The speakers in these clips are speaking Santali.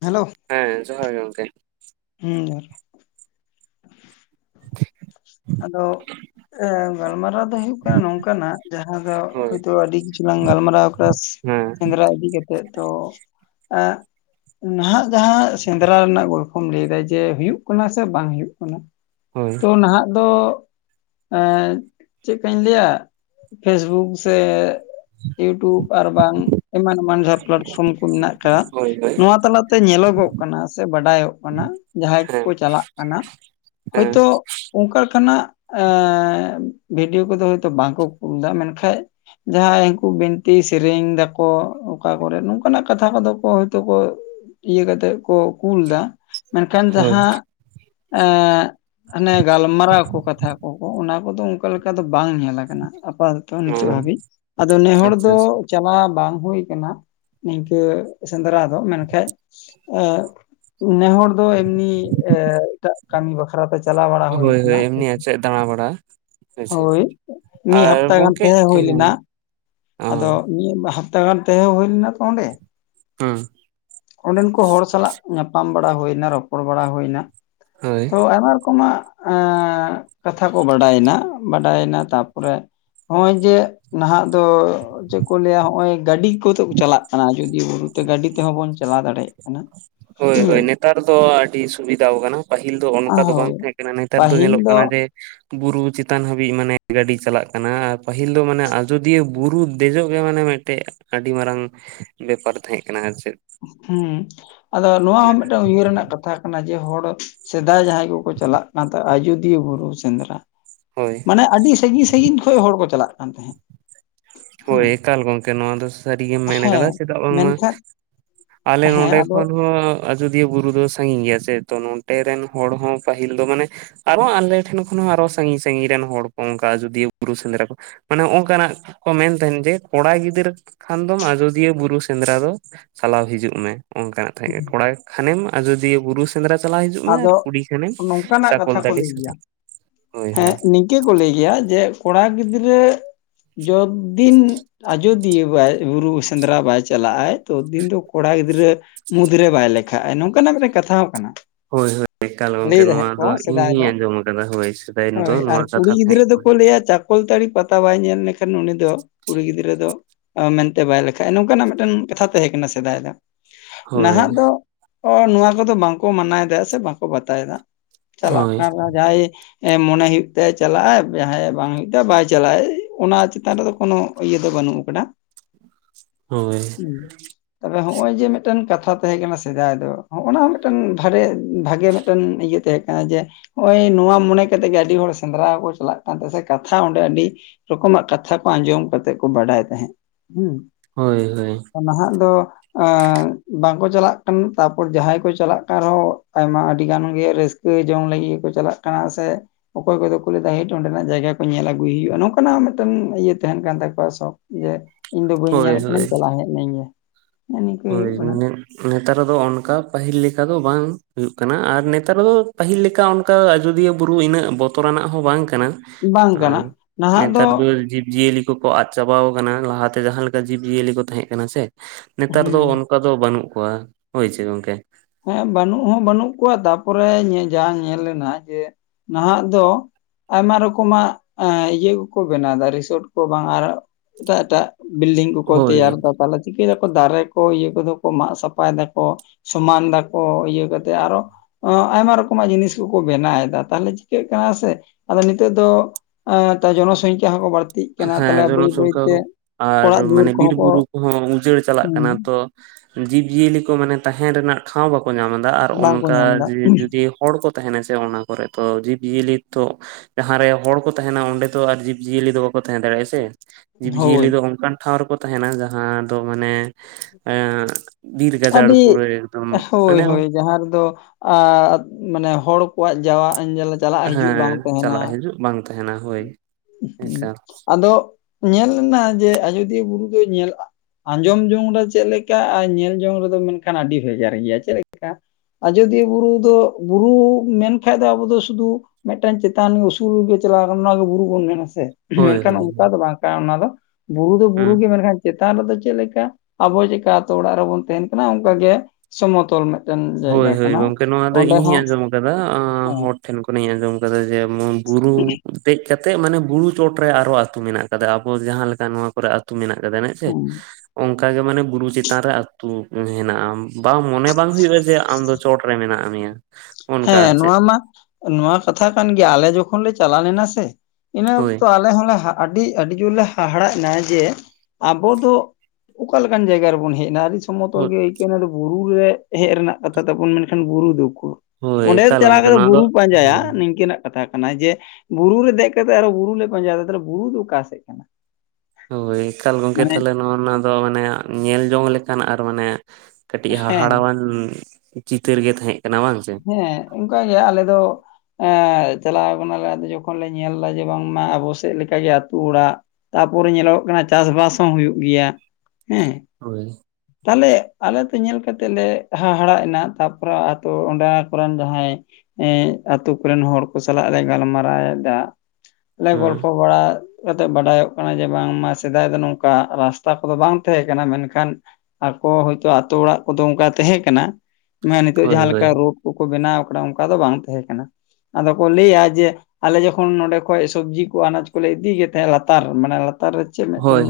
ᱦᱮᱞᱳ᱾ ᱦᱮᱸ ᱡᱚᱦᱟᱨ ᱜᱮ ᱜᱚᱝᱠᱮ᱾ ᱦᱩᱸ ᱡᱚᱦᱟᱨ ᱜᱮ᱾ ᱟᱫᱚ ᱮᱸ ᱜᱟᱞᱢᱟᱨᱟᱣ ᱫᱚ ᱦᱩᱭᱩᱜ ᱠᱟᱱᱟ ᱱᱚᱝᱠᱟᱱᱟᱜ᱾ ᱡᱟᱦᱟᱸ ᱫᱚ ᱦᱳᱭ ᱦᱳᱭᱛᱳ ᱟᱹᱰᱤ ᱠᱤᱪᱷᱩ ᱞᱟᱝ ᱜᱟᱞᱢᱟᱨᱟᱣ ᱠᱟᱜ-ᱟ᱾ ᱦᱮᱸ ᱥᱮᱸᱫᱽᱨᱟ ᱤᱫᱤ ᱠᱟᱛᱮᱜ ᱛᱚ ᱟᱸ ᱱᱟᱦᱟᱜ ᱡᱟᱦᱟᱸ ᱥᱮᱸᱫᱽᱨᱟ ᱨᱮᱱᱟᱜ ᱜᱚᱞᱯᱷᱚᱢ ᱞᱟᱹᱭᱫᱟ ᱡᱮ ᱦᱩᱭᱩᱜ ᱠᱟᱱᱟ ᱥᱮ ᱵᱟᱝ ᱦᱩᱭᱩᱜ ᱠᱟᱱᱟ? ᱦᱳᱭ ᱛᱚ ᱱᱟᱦᱟᱜ ᱫᱚ ᱮᱸᱻ ᱪᱮᱜᱠᱟᱹᱧ ᱞᱟᱹᱭᱟ, ᱯᱷᱮᱥᱵᱩᱠ ᱥᱮ ᱤᱭᱩᱴᱩᱵ ᱟᱨ ᱵᱟᱝ ᱮᱢᱟᱱ ᱮᱢᱟᱱ ᱡᱟᱦᱟᱸ ᱯᱞᱟᱴᱯᱷᱨᱚᱢ ᱠᱚ ᱢᱮᱱᱟᱜ ᱟᱠᱟᱜ, ᱦᱳᱭ ᱦᱳᱭ ᱱᱚᱣᱟ ᱛᱟᱞᱟᱛᱮ ᱧᱮᱞᱚᱜᱚᱜ ᱠᱟᱱᱟ ᱥᱮ ᱵᱟᱰᱟᱭᱚᱜ ᱠᱟᱱᱟ ᱡᱟᱦᱟᱸᱭ ᱦᱮᱸ ᱠᱚᱠᱚ ᱪᱟᱞᱟᱜ ᱠᱟᱱᱟ᱾ ᱦᱮᱸ ᱦᱳᱭᱛᱚ ᱚᱝᱠᱟ ᱠᱟᱱᱟᱜ, ᱮᱻ ᱵᱷᱤᱰᱤᱭᱳ ᱠᱚᱫᱚ ᱦᱳᱭᱛᱳ ᱵᱟᱝᱠᱚ ᱠᱩᱞ ᱫᱟ ᱢᱮᱱᱠᱷᱟᱡ ᱡᱟᱦᱟᱸᱭ ᱩᱱᱠᱩ ᱵᱤᱱᱛᱤ ᱥᱮᱨᱮᱧ ᱮᱫᱟᱠᱚ ᱚᱠᱟ ᱠᱚᱨᱮ ᱱᱚᱝᱠᱟᱱᱟᱜ ᱠᱟᱛᱷᱟ ᱠᱚᱫᱚ ᱠᱚ ᱦᱳᱭ ᱛᱳ ᱠᱚ ᱤᱭᱟᱹ ᱠᱟᱛᱮᱜ ᱠᱚ ᱠᱩᱞ ᱫᱟ, ᱢᱮᱱᱠᱷᱟᱱ ᱦᱳᱭ ᱡᱟᱦᱟᱸ‌ ᱮᱸᱻ ᱦᱟᱱᱮ ᱜᱟᱞᱢᱟᱨᱟᱣ ᱠᱚ ᱠᱟᱛᱷᱟ ᱠᱚᱠᱚ, ᱚᱱᱟ ᱠᱚᱫᱚ ᱚᱱᱠᱟ ᱞᱮᱠᱟ ᱫᱚ ᱵᱟᱝ ᱧᱮᱞ ᱧᱮᱞ ᱠᱟᱱᱟ ᱟᱯᱟᱛᱚᱛᱚ ᱱᱤᱛᱚᱜ ᱦᱮᱸ ᱦᱟᱹᱵᱤᱡ᱾ ᱟᱫᱚ ᱱᱮ ᱦᱚᱲ ᱟᱪᱪᱷᱟ ᱫᱚ ᱟᱪᱪᱷᱟ ᱪᱟᱞᱟᱣ ᱵᱟᱝ ᱦᱩᱭ ᱟᱠᱟᱱᱟ᱾ ᱱᱤᱝᱠᱟᱹ ᱥᱮᱸᱫᱽᱨᱟ ᱫᱚ ᱢᱮᱱᱠᱷᱟᱡ ᱮᱻ ᱱᱮᱦᱚᱲ ᱫᱚ ᱮᱢᱱᱤ ᱮᱻ ᱮᱴᱟᱜ ᱠᱟᱹᱢᱤ ᱵᱟᱠᱷᱨᱟᱛᱮ ᱪᱟᱞᱟᱣ ᱵᱟᱲᱟ ᱦᱩᱭ ᱦᱳᱭ ᱟᱠᱟᱱᱟ᱾ ᱦᱳᱭ ᱮᱢᱱᱤ ᱟᱨ ᱪᱮᱫ ᱫᱟᱬᱟ ᱵᱟᱲᱟ ᱦᱳᱭᱥᱮ ᱦᱳᱭ ᱢᱤᱜ ᱟᱨ ᱦᱟᱯᱛᱟ ᱜᱟᱱ ᱜᱚᱝᱠᱮ ᱛᱟᱦᱮᱸ ᱦᱩᱭ ᱦᱮᱸ ᱚ ᱞᱮᱱᱟ᱾ ᱟᱫᱚ ᱱᱤᱭᱟᱹ ᱢᱟ ᱦᱟᱯᱛᱟ ᱜᱟᱱ ᱛᱟᱦᱮᱸ ᱦᱳᱭ ᱞᱮᱱᱟ ᱛᱚ ᱚᱸᱰᱮ, ᱦᱩᱸ ᱚᱸᱰᱮᱱ ᱠᱚ ᱦᱚᱲ ᱥᱟᱞᱟᱜ ᱧᱟᱯᱟᱢ ᱵᱟᱲᱟ ᱦᱳᱭ ᱮᱱᱟ ᱨᱚᱯᱚᱲ ᱵᱟᱲᱟ ᱦᱳᱭ ᱮᱱᱟ᱾ ᱦᱳᱭ ᱛᱚ ᱟᱭᱢᱟ ᱨᱚᱠᱚᱢᱟᱜ ᱟᱸᱻ ᱠᱟᱛᱷᱟ ᱠᱚ ᱵᱟᱰᱟᱭᱮᱱᱟ ᱵᱟᱰᱟᱭᱮᱱᱟ ᱛᱟᱯᱚᱨᱮ, ᱱᱚᱜᱼᱚᱭ ᱡᱮ ᱱᱟᱦᱟᱜ ᱫᱚ, ᱪᱮᱫ ᱠᱚ ᱞᱟᱹᱭᱟ ᱱᱚᱜᱼᱚᱭ ᱜᱟᱹᱰᱤ ᱠᱚᱛᱮ ᱠᱚ ᱪᱟᱞᱟᱜ ᱠᱟᱱᱟ ᱡᱩᱫᱤ ᱵᱩᱨᱩ ᱛᱮ ᱜᱟᱹᱰᱤ ᱛᱮᱦᱚᱸ ᱵᱚᱱ ᱪᱟᱞᱟᱣ ᱫᱟᱲᱮᱭᱟᱜᱼᱟ ᱾ ᱦᱳᱭ ᱦᱳᱭ ᱱᱮᱛᱟᱨ ᱫᱚ ᱟᱹᱰᱤ ᱥᱩᱵᱤᱫᱷᱟ ᱟᱠᱟᱱᱟ ᱾ ᱯᱟᱹᱦᱤᱞ ᱫᱚ ᱚᱱᱠᱟ ᱫᱚ ᱵᱟᱝ ᱦᱳᱭ ᱛᱟᱦᱮᱸ ᱠᱟᱱᱟ ᱱᱮᱛᱟᱨ ᱫᱚ ᱧᱮᱞᱚᱜ ᱠᱟᱱᱟ ᱡᱮ, ᱵᱩᱨᱩ ᱪᱮᱛᱟᱱ ᱦᱟᱹᱵᱤᱡ ᱢᱟᱱᱮ ᱜᱟᱹᱰᱤ ᱪᱟᱞᱟᱜ ᱠᱟᱱᱟ ᱟᱨ ᱯᱟᱹᱦᱤᱞ ᱫᱚ ᱢᱟᱱᱮ ᱟᱡᱚᱫᱤᱭᱟᱹ ᱵᱩᱨᱩ ᱫᱮᱡᱚᱜ ᱜᱮ ᱢᱟᱱᱮ ᱢᱤᱫ ᱴᱮᱡ ᱟᱹᱰᱤ ᱢᱟᱨᱟᱝ ᱵᱮᱯᱟᱨ ᱛᱟᱦᱮᱸ ᱠᱟᱱᱟ ᱟᱨ ᱪᱮᱫ, ᱦᱩᱸᱻ ᱟᱫᱚ ᱱᱚᱣᱟ ᱦᱚᱸ ᱢᱤᱫᱴᱟᱹᱝ ᱩᱭᱦᱟᱹᱨ ᱨᱮᱱᱟᱜ ᱠᱟᱛᱷᱟ ᱠᱟᱱᱟ ᱡᱮ ᱦᱚᱲ, ᱥᱮᱫᱟᱭ ᱡᱟᱦᱟᱸᱭ ᱠᱚᱠᱚ ᱪᱟᱞᱟᱜ ᱠᱟᱱ ᱛᱟᱦᱮᱸ ᱟᱡᱚᱫᱤᱭᱟᱹ ᱵᱩᱨᱩ ᱥᱮᱸᱫᱽᱨᱟ ᱾ ᱦᱳᱭ ᱢᱟᱱᱮ ᱟᱹᱰᱤ ᱥᱟᱺᱜᱤᱧ ᱥᱟᱺᱜᱤᱧ ᱠᱷᱚᱡ ᱦᱚᱲ ᱠᱚ ᱪᱟᱞᱟᱜ ᱠᱟᱱ ᱛᱟᱦᱮᱸᱫ ᱾ ᱦᱳᱭ ᱮᱠᱟᱞ ᱜᱚᱢᱠᱮ ᱱᱚᱣᱟ ᱫᱚ ᱥᱟᱹᱨᱤ ᱜᱮᱢ ᱢᱮᱱ ᱦᱮᱸ ᱟᱠᱟᱫᱟ ᱪᱮᱫᱟᱜ ᱵᱟᱝᱢᱟ, ᱢᱮᱱᱠᱷᱟᱱ ᱟᱞᱮ ᱦᱮᱸ ᱱᱚᱰᱮ ᱟᱫᱚ ᱠᱷᱚᱱ ᱦᱚᱸ, ᱟᱡᱚᱫᱤᱭᱟᱹ ᱵᱩᱨᱩ ᱫᱚ ᱥᱟᱺᱜᱤᱧ ᱜᱮᱭᱟ ᱥᱮ ᱛᱚ ᱱᱚᱰᱮ ᱨᱮᱱ ᱦᱚᱲ ᱦᱚᱸ ᱯᱟᱹᱦᱤᱞ ᱫᱚ ᱢᱟᱱᱮ, ᱟᱨᱦᱚᱸ ᱟᱞᱮ ᱴᱷᱮᱱ ᱠᱷᱚᱱ ᱦᱚᱸ ᱟᱨᱦᱚᱸ ᱥᱟᱺᱜᱤᱧ ᱥᱟᱺᱜᱤᱧ ᱨᱮᱱ ᱦᱚᱲ ᱠᱚ ᱚᱱᱠᱟ ᱟᱡᱚᱫᱤᱭᱟᱹ ᱵᱩᱨᱩ ᱥᱮᱸᱫᱽᱨᱟ ᱠᱚ ᱢᱟᱱᱮ ᱚᱱᱠᱟᱱᱟᱜ, ᱠᱚ ᱢᱮᱱ ᱛᱟᱦᱮᱱ ᱡᱮ ᱠᱚᱲᱟ ᱜᱤᱫᱽᱟᱹᱨᱟᱹ ᱠᱷᱟᱱ ᱫᱚᱢ ᱟᱡᱚᱫᱤᱭᱟᱹ ᱵᱩᱨᱩ ᱥᱮᱸᱫᱽᱨᱟ ᱫᱚ ᱪᱟᱞᱟᱣ ᱦᱤᱡᱩᱜ ᱢᱮ ᱾ ᱚᱱᱠᱟᱱᱟᱜ ᱛᱟᱦᱮᱸ ᱜᱮ ᱠᱚᱲᱟ ᱠᱷᱟᱱᱮᱢ ᱟᱡᱚᱫᱤᱭᱟᱹ ᱵᱩᱨᱩ ᱥᱮᱸᱫᱽᱨᱟ ᱪᱟᱞᱟᱣ ᱦᱤᱡᱩᱜ ᱢᱮ ᱟᱨ ᱟᱫᱚ ᱠᱩᱲᱤ ᱠᱷᱟᱱᱮᱢ ᱱᱚᱝᱠᱟᱱᱟᱜ ᱪᱟᱠᱚᱞ ᱠᱟᱛᱷᱟ ᱛᱟᱹᱲᱤ ᱦᱚᱭ ᱦᱚᱭ, ᱪᱤᱠᱟᱹ ᱠᱚ ᱞᱟᱹᱭ ᱜᱮᱭᱟ ᱡᱮ ᱠᱚᱲᱟ ᱜᱤᱫᱽᱨᱟᱹ ᱡᱚᱫᱽ ᱫᱤᱱ ᱟᱡᱚᱫᱤ ᱫᱤᱭᱟᱹ ᱵᱟᱭ ᱵᱩᱨᱩ ᱥᱮᱸᱫᱽᱨᱟ ᱵᱟᱭ ᱪᱟᱞᱟᱜᱼᱟᱭ ᱛᱳ ᱫᱤᱱ ᱫᱚ ᱠᱚᱲᱟ ᱜᱤᱫᱽᱨᱟᱹ, ᱢᱩᱫᱽ ᱨᱮ ᱵᱟᱭ ᱞᱮᱠᱷᱟᱜᱼᱟ ᱱᱚᱝᱠᱟᱱᱟᱜ ᱢᱤᱫᱴᱮᱱ ᱠᱟᱛᱷᱟ ᱦᱚᱸ ᱠᱟᱱᱟ ᱦᱳᱭ ᱦᱳᱭ, ᱮᱠᱟᱞ ᱞᱟᱹᱭ ᱜᱚᱝᱠᱮ ᱛᱟᱦᱮᱸᱫ ᱱᱚᱣᱟ ᱠᱚ ᱫᱚ ᱤᱧ ᱥᱮᱫᱟᱭ ᱦᱩᱧ ᱫᱚ ᱟᱸᱡᱚᱢ ᱟᱠᱟᱫᱟ ᱦᱳᱭ ᱥᱮᱫᱟᱭ ᱫᱚ ᱱᱚᱣᱟ ᱠᱟᱛᱷᱟ ᱛᱟᱦᱮᱸ ᱠᱟᱱᱟ ᱾ ᱠᱚᱞᱛᱟᱹᱲᱤ ᱯᱟᱛᱟ ᱵᱟᱭ ᱧᱮᱞ ᱞᱮᱠᱷᱟᱱ ᱩᱱᱤ ᱫᱚ ᱠᱩᱲᱤ ᱜᱤᱫᱽᱨᱟᱹ ᱫᱚ, ᱟᱻ ᱢᱮᱱᱛᱮ ᱵᱟᱭ ᱞᱮᱠᱷᱟᱜᱼᱟ ᱱᱚᱝᱠᱟᱱᱟᱜ ᱢᱤᱫᱴᱮᱱ ᱠᱟᱛᱷᱟ ᱛᱟᱦᱮᱸ ᱠᱟᱱᱟ ᱥᱮᱫᱟᱭ ᱫᱚ ᱾ ᱦᱳᱭ ᱱᱟᱦᱟᱜ ᱫᱚ ᱚᱻ ᱱᱚᱣᱟ ᱠᱚᱫᱚ ᱵᱟᱝᱠᱚ ᱢᱟᱱᱟᱣᱮᱫᱟ ᱥᱮ ᱵᱟᱝᱠᱚ ᱵᱟᱛᱟᱭᱮᱫᱟ ᱾ ᱪᱟᱞᱟᱜ ᱦᱳᱭ ᱠᱟᱱ ᱨᱮᱦᱚᱸ ᱡᱟᱭ, ᱮᱻ ᱢᱚᱱᱮ ᱦᱩᱭᱩᱜ ᱛᱟᱭᱟ ᱪᱟᱞᱟᱜᱼᱟᱭ ᱡᱟᱦᱟᱸᱭ ᱵᱟᱝ ᱦᱩᱭᱩᱜ ᱛᱟᱭᱟ ᱵᱟᱭ ᱪᱟᱞᱟᱜᱼᱟ ᱚᱱᱟ ᱪᱮᱛᱟᱱ ᱨᱮᱫᱚ ᱠᱳᱱᱚ, ᱤᱭᱟᱹ ᱫᱚ ᱵᱟᱹᱱᱩᱜ ᱟᱠᱟᱫᱟ ᱾ ᱦᱳᱭ ᱾ ᱦᱩᱸᱻ ᱛᱚᱵᱮ ᱦᱚᱜᱼᱚᱭ ᱡᱮ ᱢᱤᱫᱴᱮᱱ ᱠᱟᱛᱷᱟ ᱛᱟᱦᱮᱸ ᱠᱟᱱᱟ ᱥᱮᱫᱟᱭ ᱫᱚ ᱦᱚᱜᱼᱱᱟ ᱢᱤᱫᱴᱮᱱ ᱵᱷᱟᱨᱮ, ᱵᱷᱟᱜᱮ ᱢᱤᱫᱴᱮᱱ ᱤᱭᱟᱹ ᱛᱟᱦᱮᱸ ᱠᱟᱱᱟ ᱡᱮ, ᱱᱚᱜᱼᱭ ᱱᱚᱣᱟ ᱢᱚᱱᱮ ᱠᱟᱛᱮᱜ ᱜᱮ ᱟᱹᱰᱤ ᱦᱚᱲ ᱥᱮᱸᱫᱽᱨᱟ ᱦᱚᱸ ᱠᱚ ᱪᱟᱞᱟᱜ ᱠᱟᱱ ᱛᱟᱦᱮᱸ ᱥᱮ ᱠᱟᱛᱷᱟ ᱚᱸᱰᱮ ᱟᱹᱰᱤ ᱨᱚᱠᱚᱢᱟᱜ ᱠᱟᱛᱷᱟ ᱠᱚ ᱟᱸᱡᱚᱢ ᱠᱟᱛᱮᱜ ᱠᱚ ᱵᱟᱰᱟᱭ ᱛᱟᱦᱮᱸᱜ ᱦᱩᱸ ᱾ ᱦᱳᱭ ᱦᱳᱭ ᱾ ᱱᱟᱦᱟᱜ ᱫᱚ ᱮᱸ ᱵᱟᱝᱠᱚ ᱪᱟᱞᱟᱜ ᱠᱟᱱᱟ, ᱛᱟᱯᱚᱨ ᱡᱟᱦᱟᱸᱭ ᱠᱚ ᱪᱟᱞᱟᱜ ᱠᱟᱱ ᱨᱮᱦᱚᱸ ᱟᱭᱢᱟ ᱟᱹᱰᱤ ᱜᱟᱱ ᱜᱮ ᱨᱟᱹᱥᱠᱟᱹ ᱡᱚᱝ ᱞᱟᱹᱜᱤᱫ ᱜᱮ ᱠᱚ ᱪᱟᱞᱟᱜ ᱠᱟᱱᱟ ᱥᱮ ᱚᱠᱚᱭ ᱠᱚᱫᱚ ᱠᱚ ᱞᱟᱹᱭ ᱫᱟ ᱦᱮᱴ ᱚᱸᱰᱮᱱᱟᱜ ᱡᱟᱭᱜᱟ ᱠᱚ ᱧᱮᱞ ᱟᱹᱜᱩᱭ ᱦᱩᱭᱩᱜᱼᱟ ᱱᱚᱝᱠᱟᱱᱟᱜ ᱢᱤᱫᱴᱮᱱ ᱤᱭᱟᱹ ᱛᱟᱦᱮᱱ ᱠᱟᱱ ᱛᱟᱠᱚᱣᱟ ᱥᱚᱠᱷ ᱡᱮ ᱤᱧ ᱫᱚ ᱵᱟᱹᱧ ᱧᱮᱞ ᱠᱟᱱᱟᱧ ᱦᱳᱭ ᱪᱟᱞᱟᱣ ᱦᱮᱡ ᱞᱮᱱ ᱜᱮ ᱾ ᱦᱳᱭ [unintelligible] ᱱᱮᱛᱟᱨ ᱫᱚ ᱚᱱᱠᱟ ᱯᱟᱹᱦᱤᱞ ᱞᱮᱠᱟ ᱫᱚ ᱵᱟᱝ ᱦᱩᱭᱩᱜ ᱠᱟᱱᱟ ᱟᱨ ᱱᱮᱛᱟᱨ ᱫᱚ ᱯᱟᱹᱦᱤᱞ ᱞᱮᱠᱟ ᱚᱱ ᱚᱱᱠᱟ ᱟᱡᱚᱫᱤᱭᱟᱹ ᱵᱩᱨᱩ ᱤᱱᱟᱹᱜ ᱵᱚᱛᱚᱨᱟᱱᱟᱜ ᱦᱚᱸ ᱵᱟᱝ ᱠᱟᱱᱟ ᱵᱟᱝ ᱾ ᱠᱟᱱᱟ ᱟᱸ ᱱᱟᱦᱟᱜ ᱱᱮᱛᱟᱨ ᱫᱚ ᱡᱤᱵ ᱡᱤᱭᱟᱹᱞᱤ ᱫᱚᱠᱚ ᱟᱫ ᱪᱟᱵᱟᱣ ᱠᱟᱱᱟ ᱞᱟᱦᱟ ᱛᱮ ᱡᱟᱦᱟᱸ ᱞᱮᱠᱟ ᱡᱤᱵ ᱡᱤᱭᱟᱹᱞᱤ ᱠᱚ ᱛᱟᱦᱮᱸ ᱠᱟᱱᱟ ᱥᱮ ᱱᱮᱛᱟᱨ ᱫᱚ ᱦᱩᱸ ᱚᱱᱠᱟ ᱫᱚ ᱵᱟᱹᱱᱩᱜ ᱠᱚᱣᱟ ᱦᱳᱭ ᱪᱮ ᱜᱚᱝᱠᱮ ᱾ ᱦᱮᱸ ᱵᱟᱹᱱᱩᱜ ᱦᱚᱸ ᱵᱟᱹᱱᱩᱜ ᱠᱚᱣᱟ ᱛᱟᱨᱯᱚᱨᱮ ᱡᱟ ᱧᱮᱞ ᱞᱮᱱᱟ ᱡᱮ ᱱᱟᱦᱟᱜ ᱫᱚ ᱟᱭᱢᱟ ᱨᱚᱠᱚᱢᱟᱜ ᱤᱭᱟᱹ ᱠᱚᱠᱚ ᱵᱮᱱᱟᱣ ᱮᱫᱟ ᱨᱤᱥᱳᱴ ᱠᱚ ᱵᱟᱝ ᱟᱨ ᱮᱴᱟᱜ ᱮᱴᱟᱜ ᱵᱤᱞᱰᱤᱝ ᱠᱚᱠᱚ ᱦᱳᱭ ᱛᱮᱭᱟᱨ ᱫᱟ, ᱛᱟᱦᱞᱮ ᱪᱤᱠᱟᱹᱭ ᱫᱟᱠᱚ ᱫᱟᱨᱮ ᱠᱚ ᱤᱭᱟᱹ ᱠᱚᱫᱚ ᱠᱚ ᱢᱟᱜ ᱥᱟᱯᱷᱟᱭ ᱫᱟᱠᱚ ᱥᱚᱢᱟᱱ ᱫᱟᱠᱚ ᱤᱭᱟᱹ ᱠᱟ ᱠᱟᱛᱮᱫ, ᱟᱨᱚ ᱚᱸ ᱟᱭᱢᱟ ᱨᱚᱠᱚᱢᱟᱜ ᱡᱤᱱᱤᱥ ᱠᱚᱠᱚ ᱵᱮᱱᱟᱣᱮᱫᱟ ᱛᱟᱦᱞᱮ ᱪᱤᱠᱟᱹᱜ ᱠᱟᱱᱟ ᱥᱮ ᱟᱫᱚ ᱱᱤᱛᱚᱜ ᱫᱚ ᱟᱸ ᱛᱚ ᱡᱚᱱᱚ ᱥᱚᱝᱠᱷᱟ ᱦᱚᱸᱠᱚ ᱵᱟᱹᱲ ᱦᱮᱸ ᱡᱚᱱᱚ ᱥᱚᱝᱠᱷᱟ ᱦᱚᱸ, ᱟᱨ ᱚᱲᱟᱜ ᱫᱩᱣᱟᱹᱨ ᱢᱟᱱᱮ ᱵᱤᱨ ᱠᱚᱦᱚᱸ ᱠᱚ ᱵᱩᱨᱩ ᱠᱚᱦᱚᱸ ᱩᱡᱟᱹᱲ ᱪᱟᱞᱟᱜ ᱠᱟᱱᱟ ᱛᱚ ᱡᱤᱵᱽᱼᱡᱤᱭᱟᱹᱞᱤ ᱠᱚ ᱢᱟᱱᱮ ᱛᱟᱦᱮᱱ ᱨᱮᱱᱟᱜ ᱴᱷᱟᱶ ᱵᱟᱠᱚ ᱧᱟᱢ ᱮᱫᱟ ᱟᱨ ᱵᱟᱝᱠᱚ ᱚᱱᱠᱟ ᱧᱟᱢ ᱮᱫᱟ ᱡᱮ ᱡᱩᱫᱤ ᱦᱚᱲ ᱠᱚ ᱛᱟᱦᱮᱱᱟ ᱥᱮ ᱚᱱᱟ ᱠᱚᱨᱮ ᱛᱚ ᱡᱤᱵᱽ-ᱡᱤᱭᱟᱹᱞᱤ ᱛᱚ ᱡᱟᱦᱟᱸᱨᱮ ᱦᱚᱲ ᱠᱚ ᱛᱟᱦᱮᱱᱟ ᱚᱸᱰᱮ ᱫᱚ ᱟᱨ ᱡᱤᱵᱽ ᱡᱤᱭᱟᱹᱞᱤ ᱫᱚ ᱵᱟᱠᱚ ᱛᱟᱦᱮᱸ ᱫᱟᱲᱮᱜᱼᱟ ᱥᱮ ᱾ ᱡᱤᱵᱽ ᱡᱤᱭᱟᱹᱞᱤ ᱫᱚ ᱦᱳᱭ ᱚᱱᱠᱟᱱ ᱴᱷᱟᱶ ᱨᱮᱠᱚ ᱛᱟᱦᱮᱱᱟ ᱡᱟᱦᱟᱸ ᱫᱚ ᱢᱟᱱᱮ ᱮᱸᱜ ᱵᱤᱨ ᱜᱟᱡᱟᱲ ᱟᱹᱰᱤ ᱯᱩᱨᱟᱹ ᱮᱠᱫᱚᱢ ᱢᱟᱱᱮ ᱦᱳᱭ ᱦᱳᱭ ᱡᱟᱦᱟᱸ ᱨᱮᱫᱚ ᱟᱸ ᱢᱟᱱᱮ ᱦᱚᱲ ᱠᱚᱣᱟᱜ ᱡᱟᱣᱟ ᱟᱸᱡᱮᱞ ᱪᱟᱞᱟᱜ ᱦᱤᱡᱩᱜ ᱵᱟᱝ ᱦᱮᱸ ᱛᱟᱦᱮᱱᱟ ᱪᱟᱞᱟᱜ ᱾ ᱦᱤᱡᱩᱜ ᱵᱟᱝ ᱛᱟᱦᱮᱱᱟ ᱦᱳᱭ ᱮᱠᱟᱞ ᱾ ᱟᱫᱚ ᱧᱮᱞ ᱮᱱᱟ ᱡᱮ ᱟᱡᱚᱫᱤᱭᱟᱹ ᱵᱩᱨᱩ ᱫᱚ ᱧᱮᱞ ᱟᱫ ᱟᱸᱡᱚᱢ ᱡᱚᱝ ᱨᱮ ᱪᱮᱫ ᱞᱮᱠᱟ ᱟᱨ ᱧᱮᱞ ᱡᱚᱝ ᱨᱮᱫᱚ ᱢᱮᱱᱠᱷᱟᱱ ᱟᱹᱰᱤ ᱵᱷᱮᱜᱟᱨ ᱜᱮᱭᱟ ᱪᱮᱫ ᱞᱮᱠᱟ? ᱟᱡᱚᱫᱤᱭᱟᱹ ᱵᱩᱨᱩ ᱫᱚ ᱵᱩᱨᱩ ᱢᱮᱱᱠᱷᱟᱡ ᱫᱚ ᱟᱵᱚ ᱫᱚ ᱥᱩᱫᱩ ᱢᱮᱫᱴᱟᱝ ᱪᱮᱛᱟᱱ ᱩᱥᱩᱞ ᱜᱮ ᱪᱟᱞᱟᱣ ᱚᱱᱱᱟ ᱜᱮ ᱵᱩᱨᱩ ᱵᱚᱱ ᱢᱮᱱᱟ ᱥᱮ ᱾ ᱦᱳᱭ ᱢᱮᱱᱠᱷᱟᱱ ᱦᱳᱭ ᱚᱱᱠᱟ ᱫᱚ ᱵᱟᱝ ᱠᱟᱱᱟ ᱚᱱᱟ ᱫᱚ ᱵᱩᱨᱩ ᱫᱚ ᱦᱩᱸ ᱵᱩᱨᱩ ᱜᱮ ᱢᱮᱱᱠᱷᱟᱱ ᱪᱮᱛᱟᱱ ᱨᱮᱫᱚ ᱪᱮᱫ ᱞᱮᱠᱟ ᱟᱵᱚ ᱡᱮ ᱠᱟ ᱟᱛᱳ ᱚᱲᱟᱜ ᱨᱮᱵᱚᱱ ᱛᱟᱦᱮᱱ ᱠᱟᱱᱟ ᱚᱝᱠᱟ ᱜᱮ ᱥᱚᱢᱚᱛᱚᱞ ᱢᱮ ᱦᱳᱭ ᱦᱳᱭ ᱜᱚᱝᱠᱮ ᱱᱚᱣᱟ ᱫᱚ ᱤᱧ ᱦᱚᱸᱧ ᱟᱸᱡᱚᱢ ᱟᱠᱟᱫᱟ ᱟᱸᱻ ᱦᱮᱸ ᱦᱚᱲ ᱴᱷᱮᱱ ᱠᱷᱚᱱᱤᱧ ᱟᱸᱡᱚᱢ ᱟᱠᱟᱫᱟ, ᱡᱮ ᱢᱚᱱ ᱵᱩᱨᱩ ᱫᱮᱡ ᱠᱟᱛᱮᱫ ᱢᱟᱱᱮ ᱵᱩᱨᱩ ᱪᱚᱴ ᱨᱮ ᱟᱨᱚ ᱟᱹᱛᱩ ᱢᱮᱱᱟᱜ ᱟᱠᱟᱫᱟ ᱟᱵᱚ ᱡᱟᱦᱟᱸ ᱞᱮᱠᱟ ᱱᱚᱣᱟ ᱠᱚᱨᱮ ᱟᱹᱛᱩ ᱢᱮᱱᱟᱜ ᱠᱟᱫᱟ ᱠᱟᱫᱟ ᱱᱮᱸᱡ ᱥᱮ ᱦᱩᱸ ᱚᱝᱠᱟ ᱜᱮ ᱢᱟᱱᱮ ᱵᱩᱨᱩ ᱪᱮᱛᱟᱱ ᱨᱮ ᱟᱹᱛᱩ ᱦᱮᱱᱟᱜᱼᱟ ᱾ ᱵᱟᱝ ᱢᱚᱱᱮ ᱵᱟᱝ ᱦᱩᱭᱩᱜᱼᱟ ᱡᱮ ᱟᱢ ᱫᱚ ᱪᱚᱴ ᱨᱮ ᱢᱮᱱᱟᱜ ᱢᱮᱭᱟ ᱾ ᱦᱮᱸ ᱱᱚᱣᱟ ᱢᱟ ᱱᱚᱣᱟ ᱠᱟᱛᱷᱟ ᱠᱟᱱ ᱜᱮᱭᱟ ᱟᱞᱮ ᱡᱚᱠᱷᱚᱱ ᱞᱮ ᱪᱟᱞᱟᱣ ᱞᱮᱱᱟ ᱥᱮ ᱤᱱᱟᱹ ᱦᱳᱭ ᱚᱠᱛᱚ ᱟᱞᱮ ᱦᱚᱸ ᱦᱟᱸᱜ ᱟᱹᱰᱤ ᱟᱹᱰᱤ ᱡᱩᱨᱞᱮ ᱦᱟᱦᱟᱲᱟᱜ ᱮᱱᱟ ᱡᱮ ᱟᱵᱚ ᱫᱚ ᱚᱠᱟ ᱞᱮᱠᱟᱱ ᱡᱟᱭᱜᱟ ᱨᱮᱵᱚᱱ ᱦᱮᱡ ᱮᱱᱟ [unintelligible] ᱥᱚᱢᱚᱛᱚᱞ ᱜᱮ ᱟᱹᱭᱠᱟᱹᱠᱣ ᱱᱟ ᱛᱚ ᱵᱩᱨᱩ ᱨᱮ ᱦᱮᱡ ᱨᱮᱱᱟᱜ ᱠᱟᱛᱷᱟ ᱛᱟᱵᱚᱱ ᱢᱮᱱᱠᱷᱟᱱ ᱵᱩᱨᱩ ᱫᱚ ᱩᱠᱩᱨ? ᱦᱳᱭ ᱚᱸᱰᱮ ᱮᱠᱟᱞ ᱪᱟᱞᱟᱣ ᱜᱚᱝᱠᱮ ᱠᱟᱛᱮ ᱱᱚᱣᱟ ᱫᱚ ᱵᱩᱨᱩ ᱯᱟᱸᱡᱟᱭᱟ ᱦᱮᱸ ᱱᱤᱝᱠᱟᱹᱱᱟᱜ ᱠᱟᱛᱷᱟ ᱠᱟᱱᱟ ᱡᱮ ᱵᱩᱨᱩ ᱨᱮ ᱫᱮᱡ ᱠᱟᱛᱮᱜ ᱟᱨᱚ ᱵᱩᱨᱩ ᱞᱮ ᱯᱟᱸᱡᱟᱭᱮᱫᱟ ᱛᱟᱦᱚᱞᱮ ᱵᱩᱨᱩ ᱫᱚ ᱚᱠᱟ ᱥᱮᱫ ᱠᱟᱱᱟ? ᱦᱳᱭ ᱮᱠᱟᱞ ᱜᱚᱝᱠᱮ ᱢᱟᱱᱮ ᱛᱟᱦᱞᱮ ᱱᱚᱜᱼᱚ ᱱᱟ ᱫᱚ ᱢᱟᱱᱮ ᱧᱮᱞ ᱡᱚᱝ ᱞᱮᱠᱟᱱ ᱟᱨ ᱢᱟᱱᱮ ᱠᱟᱹᱴᱤᱡ ᱦᱮᱸ ᱦᱟᱦᱟᱲᱟᱣᱟᱱ ᱪᱤᱛᱟᱹᱨ ᱜᱮ ᱛᱟᱦᱮᱸ ᱠᱟᱱᱟ ᱵᱟᱝ ᱪᱮ? ᱦᱮᱸ ᱚᱝᱠᱟ ᱜᱮ ᱟᱞᱮ ᱫᱚ ᱮᱸᱜ ᱪᱟᱞᱟᱣ ᱠᱟᱱᱟ ᱞᱮ ᱟᱫᱚ ᱡᱚᱠᱷᱚᱱ ᱞᱮ ᱧᱮᱞᱫᱟ ᱡᱮ ᱵᱟᱝᱢᱟ ᱟᱵᱚ ᱥᱮᱫ ᱞᱮᱠᱟᱜᱮ ᱟᱹᱛᱩ ᱚᱲᱟᱜ ᱛᱟᱯᱚᱨᱮ ᱧᱮᱞᱚᱜᱚᱜ ᱠᱟᱱᱟ ᱪᱟᱥᱵᱟᱥ ᱦᱚᱸ ᱦᱩᱭᱩᱜ ᱜᱮᱭᱟ ᱦᱮᱸ ᱾ ᱦᱳᱭ ᱛᱟᱦᱚᱞᱮ ᱟᱞᱮ ᱫᱚ ᱧᱮᱞ ᱠᱟᱛᱮᱫ ᱞᱮ ᱦᱟᱦᱟᱲᱟᱜ ᱮᱱᱟ ᱛᱟᱯᱚᱨᱮ ᱟᱛᱳ ᱚᱸᱰᱮ ᱠᱚᱨᱮᱱ ᱡᱟᱦᱟᱸᱭᱼᱼ ᱮᱸᱜ ᱟᱛᱳ ᱠᱚᱨᱮᱱ ᱦᱚᱲ ᱠᱚ ᱥᱟᱞᱟᱜ ᱞᱮ ᱜᱟᱞᱢᱟᱨᱟᱣ ᱮᱫᱟ ᱞᱮ ᱦᱩᱸ ᱜᱚᱞᱯᱚ ᱵᱟᱲᱟᱼᱼ ᱠᱟᱛᱮᱜ ᱵᱟᱰᱟᱭᱚᱜ ᱠᱟᱱᱟ ᱡᱮ ᱵᱟᱝᱢᱟ ᱥᱮᱫᱟᱭ ᱫᱚ ᱱᱚᱝᱠᱟ ᱨᱟᱥᱛᱟ ᱠᱚᱫᱚ ᱵᱟᱝ ᱛᱟᱦᱮᱸ ᱠᱟᱱᱟ ᱢᱮᱱᱠᱷᱟᱱ ᱟᱠᱚ ᱦᱳᱭᱛᱚ ᱟᱛᱳ ᱚᱲᱟᱜ ᱠᱚᱫᱚ ᱚᱝᱠᱟ ᱛᱟᱦᱮᱸ ᱠᱟᱱᱟ ᱢᱟ ᱱᱤᱛᱚᱜ ᱦᱳᱭ ᱡᱟᱦᱟᱸ ᱞᱮᱠᱟ ᱦᱳᱭ ᱨᱳᱰᱼᱼ ᱠᱚᱠᱚ ᱵᱮᱱᱟᱣ ᱠᱟᱫᱟ ᱚᱱᱠᱟ ᱫᱚ ᱵᱟᱝ ᱛᱟᱦᱮᱸ ᱠᱟᱱᱟ ᱟᱫᱚ ᱠᱚ ᱞᱟᱹᱭᱟ ᱡᱮ᱾ ᱟᱞᱮ ᱡᱚᱠᱷᱚᱱ ᱱᱚᱸᱰᱮ ᱠᱷᱚᱡ ᱥᱚᱵᱽᱡᱤ ᱠᱚ ᱟᱱᱟᱡᱽ ᱠᱚᱞᱮ ᱤᱫᱤᱭ ᱛᱟᱦᱮᱸᱫ ᱞᱟᱛᱟᱨ ᱢᱟᱱᱮ ᱞᱟᱛᱟᱨ ᱨᱮ, ᱪᱮᱫ ᱢᱤᱫᱴᱮᱱ ᱦᱳᱭ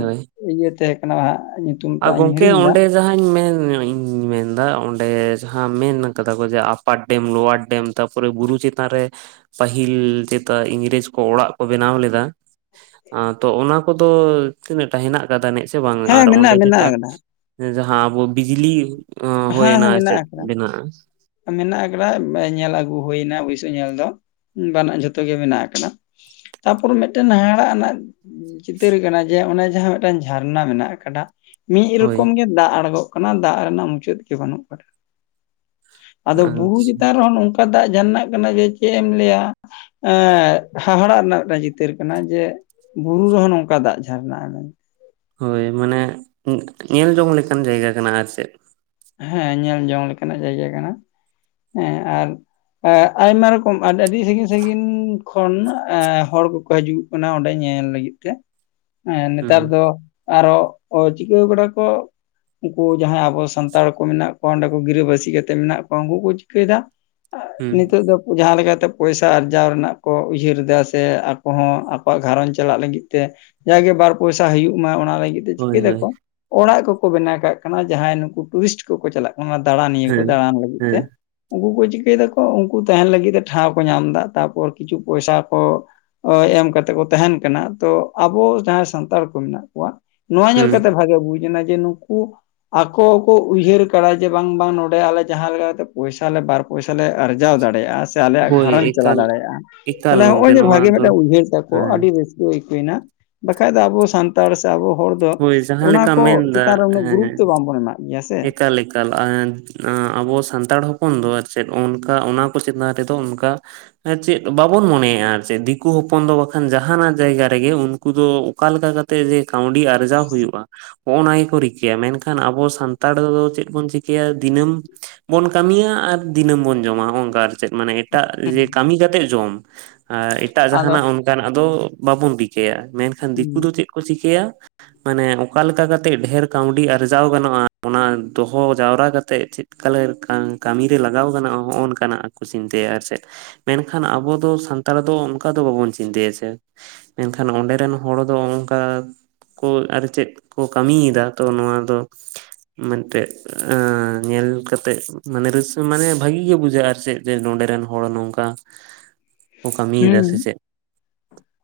ᱤᱭᱟᱹ ᱛᱟᱦᱮᱸ ᱠᱟᱱᱟ ᱦᱟᱸᱜ ᱧᱩ ᱟ ᱜᱚᱝᱠᱮ ᱚᱸᱰᱮᱼᱼ ᱡᱟᱦᱟᱸᱧ ᱢᱮᱱ ᱧᱚᱜ ᱤᱧ ᱢᱮᱱᱫᱟ ᱚᱸᱰᱮ ᱡᱟᱦᱟᱸ ᱢᱮᱱ ᱠᱟᱫᱟ ᱠᱚ ᱡᱮ ᱟᱯᱟᱴᱼᱼ ᱰᱮᱢ ᱞᱳᱣᱟᱨ ᱰᱮᱢ ᱛᱟᱯᱚᱨᱮ ᱵᱩᱨᱩ ᱪᱮᱛᱟᱱ ᱨᱮᱼᱼ ᱯᱟᱹᱦᱤᱞ ᱛᱮᱫᱚ ᱤᱝᱨᱮᱡᱽ ᱠᱚ ᱚᱲᱟᱜ ᱠᱚ ᱵᱮᱱᱟᱣ ᱞᱮᱫᱟ᱾ ᱟᱸ ᱛᱚ ᱚᱱᱟ ᱠᱚᱫᱚ ᱛᱤᱱᱟᱹᱜᱴᱟ ᱦᱮᱱᱟᱜ ᱠᱟᱫᱟ ᱱᱮᱡ ᱥᱮ ᱵᱟᱝ ᱦᱮᱸ ᱟᱨ ᱚᱸᱰᱮᱼᱼ ᱢᱮᱱᱟᱜ ᱢᱮᱱᱟᱜ ᱟᱠᱟᱫᱟ ᱡᱟᱦᱟᱸ ᱟᱵᱚ ᱵᱤᱡᱽᱞᱤ ᱟᱸ ᱦᱮᱸ ᱦᱚᱭᱮᱱᱟ ᱦᱮᱸ ᱢᱮᱱᱟᱜ ᱪᱮᱫ ᱟᱠᱟᱫᱟ ᱢᱮᱱᱟᱜᱼᱟ? ᱢᱮᱱᱟᱜ ᱟᱠᱟᱫᱟ ᱧᱮᱞ ᱟᱹᱜᱩ ᱦᱩᱭᱱᱟ ᱵᱩᱭᱥᱟᱹ ᱧᱮᱞ ᱫᱚ ᱵᱟᱱᱟᱜ ᱡᱚᱛᱚ ᱜᱮ ᱢᱮᱱᱟᱜ ᱟᱠᱟᱫᱟ᱾ ᱛᱟᱯᱚᱨ ᱢᱤᱫᱴᱮᱱ ᱦᱟᱦᱟᱲᱟᱜ ᱱᱟᱜᱼᱼ ᱪᱤᱛᱟᱹᱨ ᱠᱟᱱᱟ ᱡᱮ ᱚᱱᱮ ᱡᱟᱦᱟᱸ ᱢᱤᱫᱴᱟᱝ ᱡᱷᱟᱨᱱᱟ ᱢᱮᱱᱟᱜ ᱚᱠᱟ ᱴᱟᱜ ᱢᱤᱫ ᱦᱳᱭ ᱨᱚᱠᱚᱢ ᱜᱮ ᱫᱟᱜ ᱟᱬᱜᱚᱜ ᱠᱟᱱᱟ ᱫᱟᱜ ᱨᱮᱱᱟᱜ ᱢᱩᱪᱟᱹᱫ ᱜᱮ ᱵᱟᱹᱱᱩᱜ ᱟᱠᱟᱫᱟ᱾ ᱟᱫᱚ ᱵᱩᱨᱩ ᱟᱪᱪᱷᱟ ᱪᱮᱛᱟᱱ ᱨᱮᱦᱚᱸ ᱱᱚᱝᱠᱟ ᱫᱟᱜ ᱡᱷᱟᱨᱱᱟᱜ ᱠᱟᱱᱟ ᱡᱮ ᱪᱮᱫ ᱮᱢ ᱞᱟᱹᱭᱟ ᱦᱟᱦᱟᱲᱟᱜ ᱨᱮᱱᱟᱜ ᱪᱤᱛᱟᱹᱨ ᱠᱟᱱᱟ ᱡᱮᱼᱼ ᱵᱩᱨᱩ ᱨᱮᱦᱚᱸ ᱱᱚᱝᱠᱟ ᱫᱟᱜ ᱡᱷᱟᱨᱱᱟ ᱟ ᱟᱱᱟᱝ ᱦᱳᱭ ᱢᱟᱱᱮ ᱧᱮᱞ ᱡᱚᱝ ᱞᱮᱠᱟᱱ ᱡᱟᱭᱜᱟ ᱠᱟᱱᱟ ᱟᱨ ᱪᱮᱫ? ᱦᱮᱸ ᱧᱮᱞ ᱡᱚᱝ ᱞᱮᱠᱟᱱᱟᱜ ᱡᱟᱭᱜᱟ ᱠᱟᱱᱟ ᱦᱮᱸ ᱟᱨᱼᱼ ᱟᱭᱢᱟ ᱨᱚᱠᱚᱢ ᱟᱹᱰᱤ ᱟᱹᱰᱤ ᱥᱟᱺᱜᱤᱧ ᱥᱟᱺᱜᱤᱧ ᱠᱷᱚᱱ ᱮ ᱦᱚᱲ ᱠᱚᱠᱚ ᱦᱤᱡᱩᱜᱼᱼ ᱚᱱᱟ ᱚᱸᱰᱮ ᱧᱮᱞ ᱞᱟᱹᱜᱤᱫ ᱛᱮ ᱦᱩᱸ ᱱᱮᱛᱟᱨ ᱫᱚᱼᱼ ᱟᱨᱚ ᱪᱤᱠᱟᱹᱣ ᱠᱟᱰᱚ ᱠᱚ ᱩᱱᱠᱩ ᱡᱟᱸᱦᱟᱭ ᱟᱵᱚ ᱥᱟᱱᱼᱼ ᱥᱟᱱᱛᱟᱲ ᱠᱚ ᱢᱮᱱᱟᱜ ᱠᱚᱣᱟ ᱚᱸᱰᱮ ᱠᱚ ᱜᱤᱨᱟᱹᱵᱟᱹᱥᱤ ᱠᱟᱛᱮ ᱢᱮᱱᱟᱜ ᱠᱚᱣᱟ ᱩᱱᱠᱩ ᱠᱚ ᱪᱤᱠᱟᱹᱭ ᱫᱟ ᱦᱩᱸ ᱱᱤᱛᱚᱜ ᱫᱚᱼᱼ ᱡᱟᱦᱟᱸ ᱞᱮᱠᱟᱛᱮ ᱯᱚᱭᱥᱟ ᱟᱨᱡᱟᱣ ᱨᱮᱱᱟᱜ ᱠᱚ ᱩᱭᱦᱟᱹᱨ ᱮᱫᱟ ᱥᱮ ᱟᱠᱚ ᱦᱚᱸ ᱟᱠᱚᱣᱟᱜ ᱜᱷᱟᱨᱚᱸᱡᱽ ᱪᱟᱞᱟᱜ ᱞᱟᱹᱜᱤᱫ ᱛᱮᱼᱼ ᱡᱟᱜᱮ ᱵᱟᱨ ᱯᱚᱭᱥᱟ ᱦᱩᱭᱩᱜ ᱢᱟ ᱚᱱᱟ [unintelligible] ᱫᱚᱠᱚ ᱦᱳᱭ ᱪᱤᱠᱟᱹᱭ ᱦᱳᱭ ᱫᱟᱠᱚ ᱚᱲᱟᱜ ᱠᱚᱠᱚ ᱵᱮᱱᱟᱣ ᱠᱟᱜ ᱠᱟᱱᱟ ᱡᱟᱦᱟᱸᱭ ᱱᱩᱠᱩ ᱴᱩᱨᱤᱥᱴ ᱠᱚᱠᱚ ᱪᱟᱞᱟᱜᱼᱼ ᱚᱱᱟ ᱫᱟᱬᱟᱱᱤᱭᱟᱹ ᱠᱚ ᱦᱮᱸ ᱫᱟᱬᱟᱱ ᱞᱟᱹᱜᱤᱫ ᱦᱮᱸ ᱛᱮ ᱩᱱᱠᱩ ᱠᱚ ᱪᱤᱠᱟᱹᱭ ᱫᱟᱠᱚ ᱩᱱᱠᱩ ᱛᱟᱸᱦᱮᱱ ᱞᱟᱹᱜᱤᱫ ᱛᱮ ᱴᱷᱟᱶ ᱠᱚ ᱧᱟᱢᱫᱟ ᱛᱟᱨᱯᱚᱨ ᱠᱤᱪᱷᱩ ᱯᱚᱭᱥᱟ ᱠᱚᱼᱼ ᱮᱢ ᱠᱟᱛᱮ ᱠᱚ ᱛᱟᱦᱮᱱ ᱠᱟᱱᱟ ᱛᱚ ᱟᱵᱚ ᱡᱟᱦᱟᱸᱭ ᱥᱟᱱᱛᱟᱲ ᱠᱚ ᱢᱮᱱᱟᱜ ᱠᱚᱣᱟ ᱱᱚᱣᱟ ᱧᱮᱞ ᱦᱩᱸ ᱠᱟᱛᱮ ᱵᱷᱟᱜᱤ ᱵᱩᱡᱽ ᱮᱱᱟ ᱡᱮ ᱱᱩᱠᱩ ᱟᱠᱚᱼᱼ ᱠᱚ ᱩᱭᱦᱟᱹᱨ ᱠᱟᱫᱟ ᱡᱮ ᱵᱟᱝ ᱵᱟᱝ ᱱᱚᱰᱮ ᱟᱞᱮ ᱡᱟᱦᱟᱸ ᱞᱮᱠᱟᱛᱮ ᱯᱚᱭᱥᱟᱞᱮ ᱵᱟᱨ ᱯᱚᱭᱥᱟ ᱞᱮ ᱟᱨᱡᱟᱣ ᱫᱟᱲᱮᱭᱟᱜᱼᱟ᱾ ᱥᱮᱼᱼ ᱥᱮ ᱟᱞᱮᱭᱟᱜ ᱦᱳᱭ ᱜᱷᱟᱨᱚᱸᱡᱽ ᱪᱟᱞᱟᱣ ᱮᱠᱟᱞ ᱫᱟᱲᱮᱭᱟᱜᱼᱟ ᱮᱠᱟᱞ ᱛᱟᱦᱚᱞᱮ ᱜᱚᱝᱠᱮ ᱦᱚᱜᱼᱚᱭ ᱡᱮ ᱱᱚᱣᱟ ᱵᱷᱟᱜᱮ ᱫᱚ ᱢᱤᱫᱴᱟᱝ ᱩᱭᱦᱟᱹᱨ ᱛᱟᱠᱚ ᱦᱮᱸ ᱟᱹᱰᱤ ᱨᱟᱹᱥᱠᱟᱹᱼᱼ ᱵᱟᱠᱷᱟᱡ ᱫᱚ ᱟᱵᱚ ᱥᱟᱱᱛᱟᱲᱼᱼ ᱟᱵᱚ ᱦᱚᱲ ᱫᱚ ᱦᱳᱭ ᱡᱟᱦᱟᱸ ᱚᱱᱟ ᱞᱮᱠᱟᱢ ᱠᱚ ᱪᱮᱛᱟᱱ ᱨᱮ ᱩᱱᱟᱹᱜ ᱜᱩᱨᱩᱛᱚ ᱫᱚ ᱵᱟᱝᱵᱚᱱ ᱮᱢᱟᱜ ᱜᱮᱭᱟᱥᱮ ᱮᱠᱟᱞᱤᱠᱼᱼ ᱟᱵᱚ ᱥᱟᱱᱛᱟᱲ ᱦᱚᱯᱚᱱ ᱫᱚ ᱪᱮᱫ ᱚᱱᱠᱟ ᱚᱱᱟ ᱠᱚ ᱪᱮᱛᱟᱱ ᱨᱮᱫᱚ ᱚᱱᱠᱟᱼᱼ ᱪᱮᱫ ᱵᱟᱵᱚᱱ ᱢᱚᱱᱮᱭᱟᱼᱟ ᱟᱨ ᱪᱮᱫ ᱫᱤᱠᱩ ᱦᱚᱯᱚᱱ ᱫᱚ ᱵᱟᱠᱷᱟᱱ ᱡᱟᱦᱱᱟᱜ ᱡᱟᱭᱜᱟ ᱨᱮᱜᱮ ᱩᱱᱠᱩ ᱫᱚ ᱚᱠᱟ ᱞᱮᱠᱟ ᱠᱟᱛᱮᱫ ᱛᱮ ᱡᱮ ᱠᱟᱹᱣᱰᱤ ᱟᱨᱡᱟᱣ ᱦᱩᱭᱩᱜᱼᱟ ᱱᱚᱜᱼᱚ ᱱᱟ ᱜᱮᱠᱚ ᱨᱤᱠᱟᱹᱭᱟ ᱢᱮᱱᱠᱷᱟᱱ ᱟᱵᱚ ᱥᱟᱱᱼᱼ ᱱᱟᱱᱛᱟᱲ ᱫᱚ ᱪᱮᱫ ᱵᱚᱱ ᱪᱤᱠᱟᱹᱭᱟ ᱫᱤᱱᱟᱹᱢᱼᱼ ᱵᱚᱱ ᱠᱟᱹᱢᱤᱭᱟ ᱟᱨ ᱫᱤᱱᱟᱹᱢ ᱵᱚᱱ ᱡᱚᱢᱟ ᱱᱚᱜᱼᱚ ᱱᱚᱝᱠᱟ ᱟᱨ ᱪᱮᱫ ᱢᱟᱱᱮ, ᱮᱴᱟᱜ ᱦᱩᱸ ᱡᱮ ᱠᱟᱹᱢᱤ ᱠᱟᱛᱮᱜ ᱡᱚᱢ ᱟᱨ ᱮᱴᱟᱜ ᱟᱫᱚ ᱡᱟᱦᱱᱟᱜ ᱚᱱᱠᱟᱱᱟᱜ ᱫᱚ ᱵᱟᱵᱚᱱ ᱵᱤᱠᱼᱼ ᱠᱮᱭᱟ ᱢᱮᱱᱠᱷᱟᱱ ᱦᱩᱸ ᱫᱤᱠᱩ ᱫᱚ ᱪᱮᱫ ᱠᱚ ᱪᱤᱠᱼᱼ ᱪᱤᱠᱟᱹᱭᱟ ᱢᱟᱱᱮ ᱚᱠᱟ ᱞᱮᱠᱟ ᱠᱟᱛᱮᱜ ᱰᱷᱮᱨ ᱠᱟᱹᱣᱰᱤ ᱟᱨᱡᱟᱣ ᱜᱟᱱᱚᱜᱼᱟ᱾ ᱚᱱᱟ ᱫᱚᱦᱚ ᱡᱟᱣᱨᱟ ᱠᱟᱛᱮᱜ ᱪᱮᱫ ᱠᱟ ᱞᱮᱠᱷᱟᱱ ᱠᱟᱹᱢᱤᱨᱮ ᱞᱟᱜᱟᱣ ᱠᱟᱱᱟᱟᱱᱚᱜ ᱦᱚᱜᱼᱚ ᱱᱚᱝ ᱠᱟᱱᱟᱜ, ᱪᱤᱱᱛᱟᱹᱭᱟ ᱟᱨ ᱪᱮᱫ ᱢᱮᱱᱠᱷᱟᱱ ᱟᱵᱚ ᱫᱚ ᱥᱟᱱᱛᱟᱲ ᱫᱚ ᱚᱱᱠᱟ ᱫᱚ ᱵᱟᱵᱚᱱ ᱪᱤᱱᱛᱟᱹᱭᱟ ᱪᱮ ᱢᱮᱱᱠᱷᱟᱱ ᱚᱸᱰᱮ ᱨᱮᱱ ᱦᱚᱲ ᱫᱚ ᱚᱱᱠᱟᱼᱼ ᱠᱚ ᱟᱨ ᱪᱮᱫ ᱠᱚ ᱠᱟᱹᱢᱤᱭᱮᱫᱟ, ᱛᱚ ᱱᱚᱣᱟ ᱫᱚ ᱢᱮᱜᱴᱮᱡ ᱧᱮᱞ ᱠᱟᱛᱮᱜ ᱢᱟᱱᱮ ᱨᱟᱹᱥᱠᱟᱹ ᱢᱟᱱᱮ, ᱵᱷᱟᱜᱤ ᱜᱮ ᱵᱩᱡᱷᱟᱹᱜᱼᱟ ᱟᱨ ᱪᱮᱫ ᱡᱮ ᱱᱚᱰᱮ ᱨᱮᱱ ᱦᱚᱲ ᱱᱚᱝᱠᱟ ᱠᱚ ᱠᱟᱹᱢᱤᱭᱮᱫᱟ ᱦᱩᱸ ᱥᱮ ᱪᱮᱫ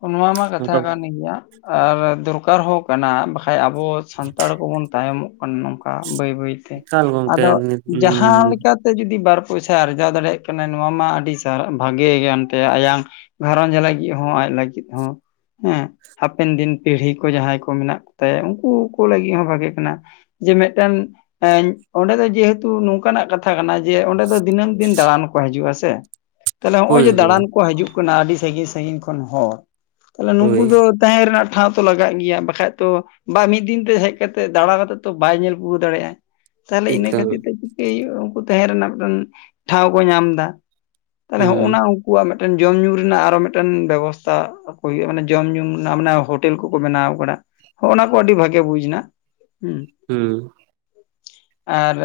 ᱚᱱᱟ ᱢᱟ ᱠᱟᱛᱷᱟ ᱱᱚᱝᱠᱟ ᱠᱟᱱ ᱜᱮᱭᱟ᱾ ᱟᱨ ᱫᱚᱨᱠᱟᱨ ᱦᱚᱸ ᱠᱟᱱᱟ, ᱵᱟᱠᱷᱟᱡ ᱟᱵᱚ ᱥᱟᱱᱛᱟᱲ ᱠᱚᱵᱚᱱ ᱛᱟᱭᱚᱢᱚᱜ ᱱᱚᱝᱠᱟ ᱵᱟᱹᱭ ᱵᱟᱹᱭᱛᱮ, ᱮᱠᱟᱞ ᱜᱚᱝᱠᱮ ᱟᱫᱚ ᱱᱤᱛ ᱡᱟᱦᱟᱸᱞᱮᱠᱟ ᱛᱮ ᱡᱩᱫᱤ ᱵᱟᱨ ᱯᱚᱭᱥᱟ ᱟᱨᱡᱟᱣ ᱫᱟᱲᱮᱭᱟᱜ ᱠᱟᱱᱟ ᱱᱚᱣᱟ ᱢᱟ ᱟᱹᱰᱤ, ᱵᱷᱟᱜᱮ ᱜᱟᱱ ᱛᱮ ᱟᱭᱟᱝ ᱜᱷᱟᱨᱚᱸᱡᱽ ᱞᱟᱹᱜᱤᱜ, ᱦᱚᱸ ᱟᱡ ᱞᱟᱹᱜᱤᱜ ᱦᱚᱸ ᱦᱮᱸ ᱦᱟᱯᱮᱱ ᱫᱤᱱ ᱯᱤᱲᱦᱤ ᱠᱚ ᱡᱟᱦᱟᱸᱭ ᱠᱚ ᱢᱮᱱᱟᱜ ᱠᱚᱛᱟᱭᱟ ᱩᱱᱠᱩ ᱠᱚ, ᱞᱟᱹᱜᱤᱫ ᱦᱚᱸ ᱵᱷᱟᱜᱮ ᱠᱟᱱᱟ᱾ ᱡᱮ ᱢᱤᱜᱴᱮᱱ ᱮᱸᱧ, ᱚᱸᱰᱮ ᱫᱚ ᱡᱮᱦᱮᱛᱩ ᱱᱚᱝᱠᱟᱱᱟᱜ ᱠᱟᱛᱷᱟ ᱠᱟᱱᱟ ᱡᱮ, ᱚᱸᱰᱮ ᱫᱚ ᱫᱤᱱᱟᱹᱢ ᱫᱤᱱ ᱫᱟᱬᱟᱱ ᱠᱚ ᱦᱤᱡᱩᱜᱼᱟ ᱥᱮ᱾ ᱛᱟᱞᱦᱮ ᱦᱚᱸᱜᱼᱚᱭ ᱦᱳᱭ ᱡᱮ ᱦᱳᱭ ᱫᱟᱬᱟᱱ ᱠᱚ ᱦᱤᱡᱩᱜ ᱠᱟᱱᱟ, ᱟᱹᱰᱤ ᱥᱟᱺᱜᱤᱧ ᱥᱟᱺᱜᱤᱧ ᱠᱷᱚᱱ ᱦᱚᱲ ᱛᱟᱞᱦᱮ ᱱᱩᱠᱩ ᱦᱳᱭ ᱫᱚ ᱛᱟᱦᱮᱸ ᱨᱮᱱᱟᱜ ᱴᱷᱟᱶ ᱛᱚ ᱞᱟᱜᱟᱜ ᱜᱮᱭᱟ ᱵᱟᱠᱷᱟᱡ ᱛᱚ ᱵᱟ ᱢᱤᱫ ᱫᱤᱱ ᱛᱮ ᱦᱮᱡ ᱠᱟᱛᱮᱫ ᱫᱟᱲᱟ ᱠᱟᱛᱮᱜ ᱛᱚ, ᱵᱟᱭ ᱧᱮᱞ ᱯᱩᱨᱟᱹᱣ ᱫᱟᱲᱮᱟᱭ, ᱛᱟᱦᱚᱞᱮ ᱤᱱᱟᱹ ᱮᱠᱟᱞ ᱠᱷᱟᱹᱛᱤᱨ ᱛᱮ ᱠᱤ ᱩᱱᱠᱩ ᱛᱟᱸᱦᱮ ᱨᱮᱱᱟᱜ ᱢᱤᱫᱴᱟᱱ ᱴᱷᱟᱶ ᱠᱚ ᱧᱟᱢ ᱫᱟ ᱛᱟᱦᱚᱞᱮ ᱦᱩᱸ ᱦᱚᱜᱱᱟ ᱩᱠᱩᱣᱟᱜ ᱢᱮᱜᱴᱮᱱ ᱡᱚᱢ ᱧᱩ ᱨᱮᱱᱟᱜ ᱟᱨᱚ ᱢᱮᱜᱴᱮᱱ ᱵᱮᱵᱚᱥᱛᱟᱷᱟ, ᱟᱠ ᱦᱩᱭᱩᱜᱼᱟ ᱢᱟᱱᱮ ᱡᱚᱢ ᱧᱩ ᱨᱮᱱᱟᱜ, ᱢᱟᱱᱮ ᱦᱳᱴᱮᱞ ᱠᱚᱠᱚ ᱵᱮᱱᱟᱣ ᱠᱟᱫᱟ, ᱦᱚᱜᱼᱱᱟ ᱠᱚ ᱟᱹᱰᱤ ᱵᱷᱟᱜᱮ ᱵᱩᱡ ᱮᱱᱟ ᱦᱩᱸ, ᱦᱩᱸ, ᱟᱨ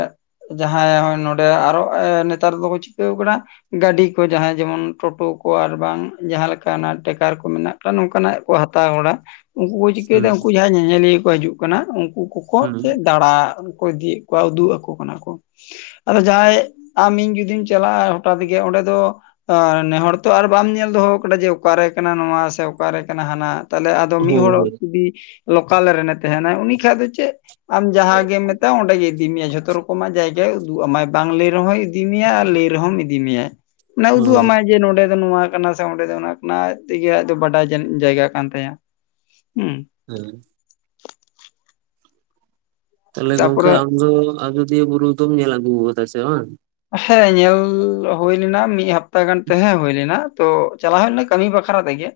ᱡᱟᱦᱟᱸᱭ ᱦᱚᱸᱜ-ᱚᱭ ᱱᱚᱸᱯᱰᱮ ᱟᱨ ᱦᱚᱸ ᱱᱮᱛᱟᱨ ᱫᱚᱠᱚ ᱪᱤᱠᱟᱹ ᱠᱟᱫᱟ, ᱜᱟᱹᱰᱤ ᱠᱚ ᱡᱟᱦᱟᱸᱭ ᱡᱮᱢᱚᱱ ᱴᱳᱴᱳ ᱠᱚ ᱟᱨ ᱵᱟᱝ ᱡᱟᱦᱟᱸ ᱞᱮᱠᱟᱱᱟ, ᱴᱮᱠᱟᱨ ᱠᱚ ᱢᱮᱱᱟᱜ ᱠᱟᱜ ᱱᱚᱝᱠᱟᱱᱟᱜ ᱠᱚ ᱦᱟᱛᱟᱣ ᱠᱟᱫᱟ᱾ ᱩᱱᱠᱩ ᱠᱚ ᱦᱩᱸ ᱪᱤᱠᱟᱹᱭᱮᱫᱟ, ᱩᱱᱠᱩ ᱡᱟᱦᱟᱸᱭ ᱧᱮᱧᱮᱞᱤᱭᱟᱹ ᱠᱚ ᱦᱤᱡᱩᱜ ᱠᱟᱱᱟ, ᱩᱱᱠᱩ ᱠᱚᱠᱚ ᱦᱩᱸ ᱪᱮᱫ ᱫᱟᱬᱟ ᱠᱚ ᱤᱫᱤᱭᱮᱫ ᱼᱼ ᱠᱚᱣᱟ ᱩᱫᱩᱜ ᱟᱠᱚ ᱠᱟᱱᱟ ᱠᱚ, ᱟᱫᱚ ᱡᱟᱦᱟᱸᱭ ᱟᱢ ᱤᱧ ᱡᱩᱫᱤᱢ ᱪᱟᱞᱟᱜᱼᱟ ᱦᱚᱴᱟᱛ ᱜᱮ ᱚᱸᱰᱮ ᱫᱚ, ᱚ ᱱᱮ ᱦᱚᱲ ᱛᱚ ᱟᱨ ᱵᱟᱢ ᱧᱮᱞ ᱫᱚᱦᱚ ᱠᱟᱫᱟ, ᱡᱮ ᱚᱠᱟᱨᱮ ᱠᱟᱱᱟ ᱱᱚᱶᱟ ᱥᱮ, ᱚᱠᱟᱨᱮ ᱠᱟᱱᱟ ᱦᱟᱱᱟ᱾ ᱛᱟᱦᱚᱞᱮ ᱟᱫᱚ ᱢᱤᱫ ᱦᱳᱭ ᱦᱚᱲ ᱦᱳᱭ ᱡᱩᱫᱤ, ᱞᱚᱠᱟᱞ ᱨᱮᱱᱮ ᱛᱮᱦᱮᱱᱟᱭ, ᱩᱱᱤ ᱠᱷᱟᱡ ᱫᱚ ᱪᱮᱜ ᱟᱢ ᱡᱟᱦᱟᱸ ᱜᱮᱢ ᱢᱮᱛᱟᱭ, ᱚᱸᱰᱮ ᱜᱮ ᱤᱫᱤ ᱢᱮᱭᱟ, ᱡᱷᱚᱛᱚ ᱨᱚᱠᱚᱢᱟᱜ ᱡᱟᱭᱜᱟᱭ ᱩᱫᱩᱜ ᱟᱢᱟᱭ, ᱵᱟᱝ ᱞᱟᱹᱭ ᱨᱮ ᱦᱚᱸᱭ ᱤᱫᱤ ᱢᱮᱭᱟ ᱟᱨ, ᱞᱟᱹᱭ ᱨᱮᱦᱚᱸᱢ ᱤᱫᱤ ᱢᱮᱭᱟᱭ, ᱚᱱᱟᱭ ᱩᱫᱩᱜ ᱦᱳᱭ ᱟᱢᱟᱭ᱾ ᱡᱮ ᱱᱚᱸᱰᱮ ᱫᱚ ᱱᱚᱶᱟ ᱠᱟᱱᱟ, ᱥᱮ ᱚᱸᱰᱮ ᱫᱚ ᱚᱱᱟ ᱠᱟᱱᱟ, ᱟᱡ ᱛᱮᱜᱮ ᱟᱡ ᱫᱚᱭ ᱵᱟᱰᱟᱭ ᱡᱮ ᱡᱟᱭᱜᱟ ᱠᱟᱱ ᱛᱟᱭᱟ᱾ ᱦᱩᱸ, [unintelligible] [inaudible] ᱛᱟᱦᱚᱞᱮ ᱜᱚᱝᱠᱮ, ᱛᱟᱯᱚᱨᱮ ᱟᱢ ᱫᱚ ᱟᱡᱚᱫᱤᱭᱟᱹ ᱵᱩᱨᱩ ᱫᱚᱢ ᱧᱮᱞ ᱟᱜᱩ ᱠᱟᱫᱟ ᱥᱮ ᱵᱟᱝ? ᱦᱮᱸ ᱧᱮᱞ ᱦᱳᱭ ᱞᱮᱱᱟ, ᱢᱤᱫ ᱦᱟᱯᱛᱟ ᱜᱟᱱ ᱛᱮ ᱦᱮᱸ ᱦᱳᱭ ᱞᱮᱱᱟ᱾ ᱛᱚ ᱪᱟᱞᱟᱣ ᱦᱩᱳ ᱞᱮᱱᱟ ᱠᱟᱢᱤ ᱵᱟᱠᱷᱨᱟ ᱛᱮᱜᱮ,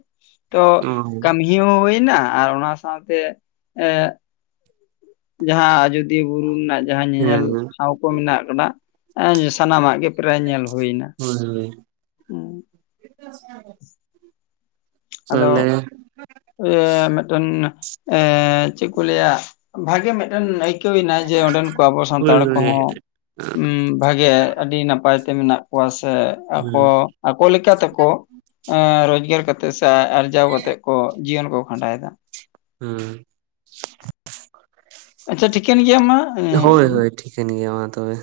ᱛᱚ ᱚ ᱠᱟᱢᱤ ᱤᱭᱟᱹ ᱦᱳᱭ ᱱᱟ, ᱟᱨ ᱚᱱᱟ ᱥᱟᱶᱛᱮ, ᱮᱸ ᱡᱟᱦᱟᱸ ᱟᱡᱚᱫᱤᱭᱟᱹ ᱵᱩᱨᱩ ᱨᱮᱱᱟᱜ, ᱡᱟᱦᱟᱸ ᱧᱮᱧᱮᱞ ᱦᱮᱸ ᱴᱷᱟᱶ ᱠᱚ ᱢᱮᱱᱟᱜ ᱠᱟᱫᱟ, ᱥᱟᱱᱟᱢᱟᱜ ᱜᱮ ᱯᱨᱟᱭ ᱧᱮᱞ ᱦᱳᱭᱱᱟ᱾ ᱦᱳᱭ, ᱦᱳᱭ, ᱦᱩᱸ, [inaudible] [unintelligible] ᱛᱟᱦᱚᱞᱮ ᱟᱫᱚ ᱤᱭᱟ. ᱢᱮᱜᱴᱮᱱ, ᱮᱸ ᱪᱮᱜ ᱠᱚ ᱞᱟᱹᱭᱟ, ᱵᱷᱟᱜᱮ ᱢᱮᱜ ᱢᱮᱜᱴᱮᱱ ᱟᱹᱭᱠᱟᱹᱣ ᱱᱟᱭ ᱡᱮ, ᱚᱸᱰᱮᱱ ᱠᱚ ᱟᱵᱚ ᱦᱳᱭ ᱥᱟᱱᱛᱟᱲ ᱦᱳᱭ ᱠᱚᱦᱚᱸ ᱩᱢ, ᱵᱷᱟᱜᱮ ᱟᱹᱰᱤ ᱱᱟᱯᱟᱭ ᱛᱮ, ᱢᱮᱱᱟᱜ ᱠᱚᱣᱟ ᱥᱮ ᱟᱠᱚ ᱦᱮᱸ ᱟᱠᱚ ᱞᱮᱠᱟ ᱛᱮᱠᱚ, ᱨᱚᱡᱽᱜᱟᱨ ᱠᱟᱛᱮᱜ, ᱥᱮ ᱟᱨᱡᱟᱣ ᱠᱟᱛᱮᱜ ᱠᱚ, ᱡᱤᱭᱚᱱ ᱠᱚ ᱠᱷᱟᱸᱰᱟᱭ ᱫᱟ᱾ ᱦᱢ, ᱟᱪᱪᱷᱟ ᱴᱷᱤᱠᱮᱱ ᱜᱮᱭᱟ ᱢᱟ, ᱦᱮ ᱛᱚᱵᱮ᱾ ᱴᱷᱤᱠᱮᱱ ᱜᱮᱭᱟ ᱢᱟ ᱛᱚᱵᱮ᱾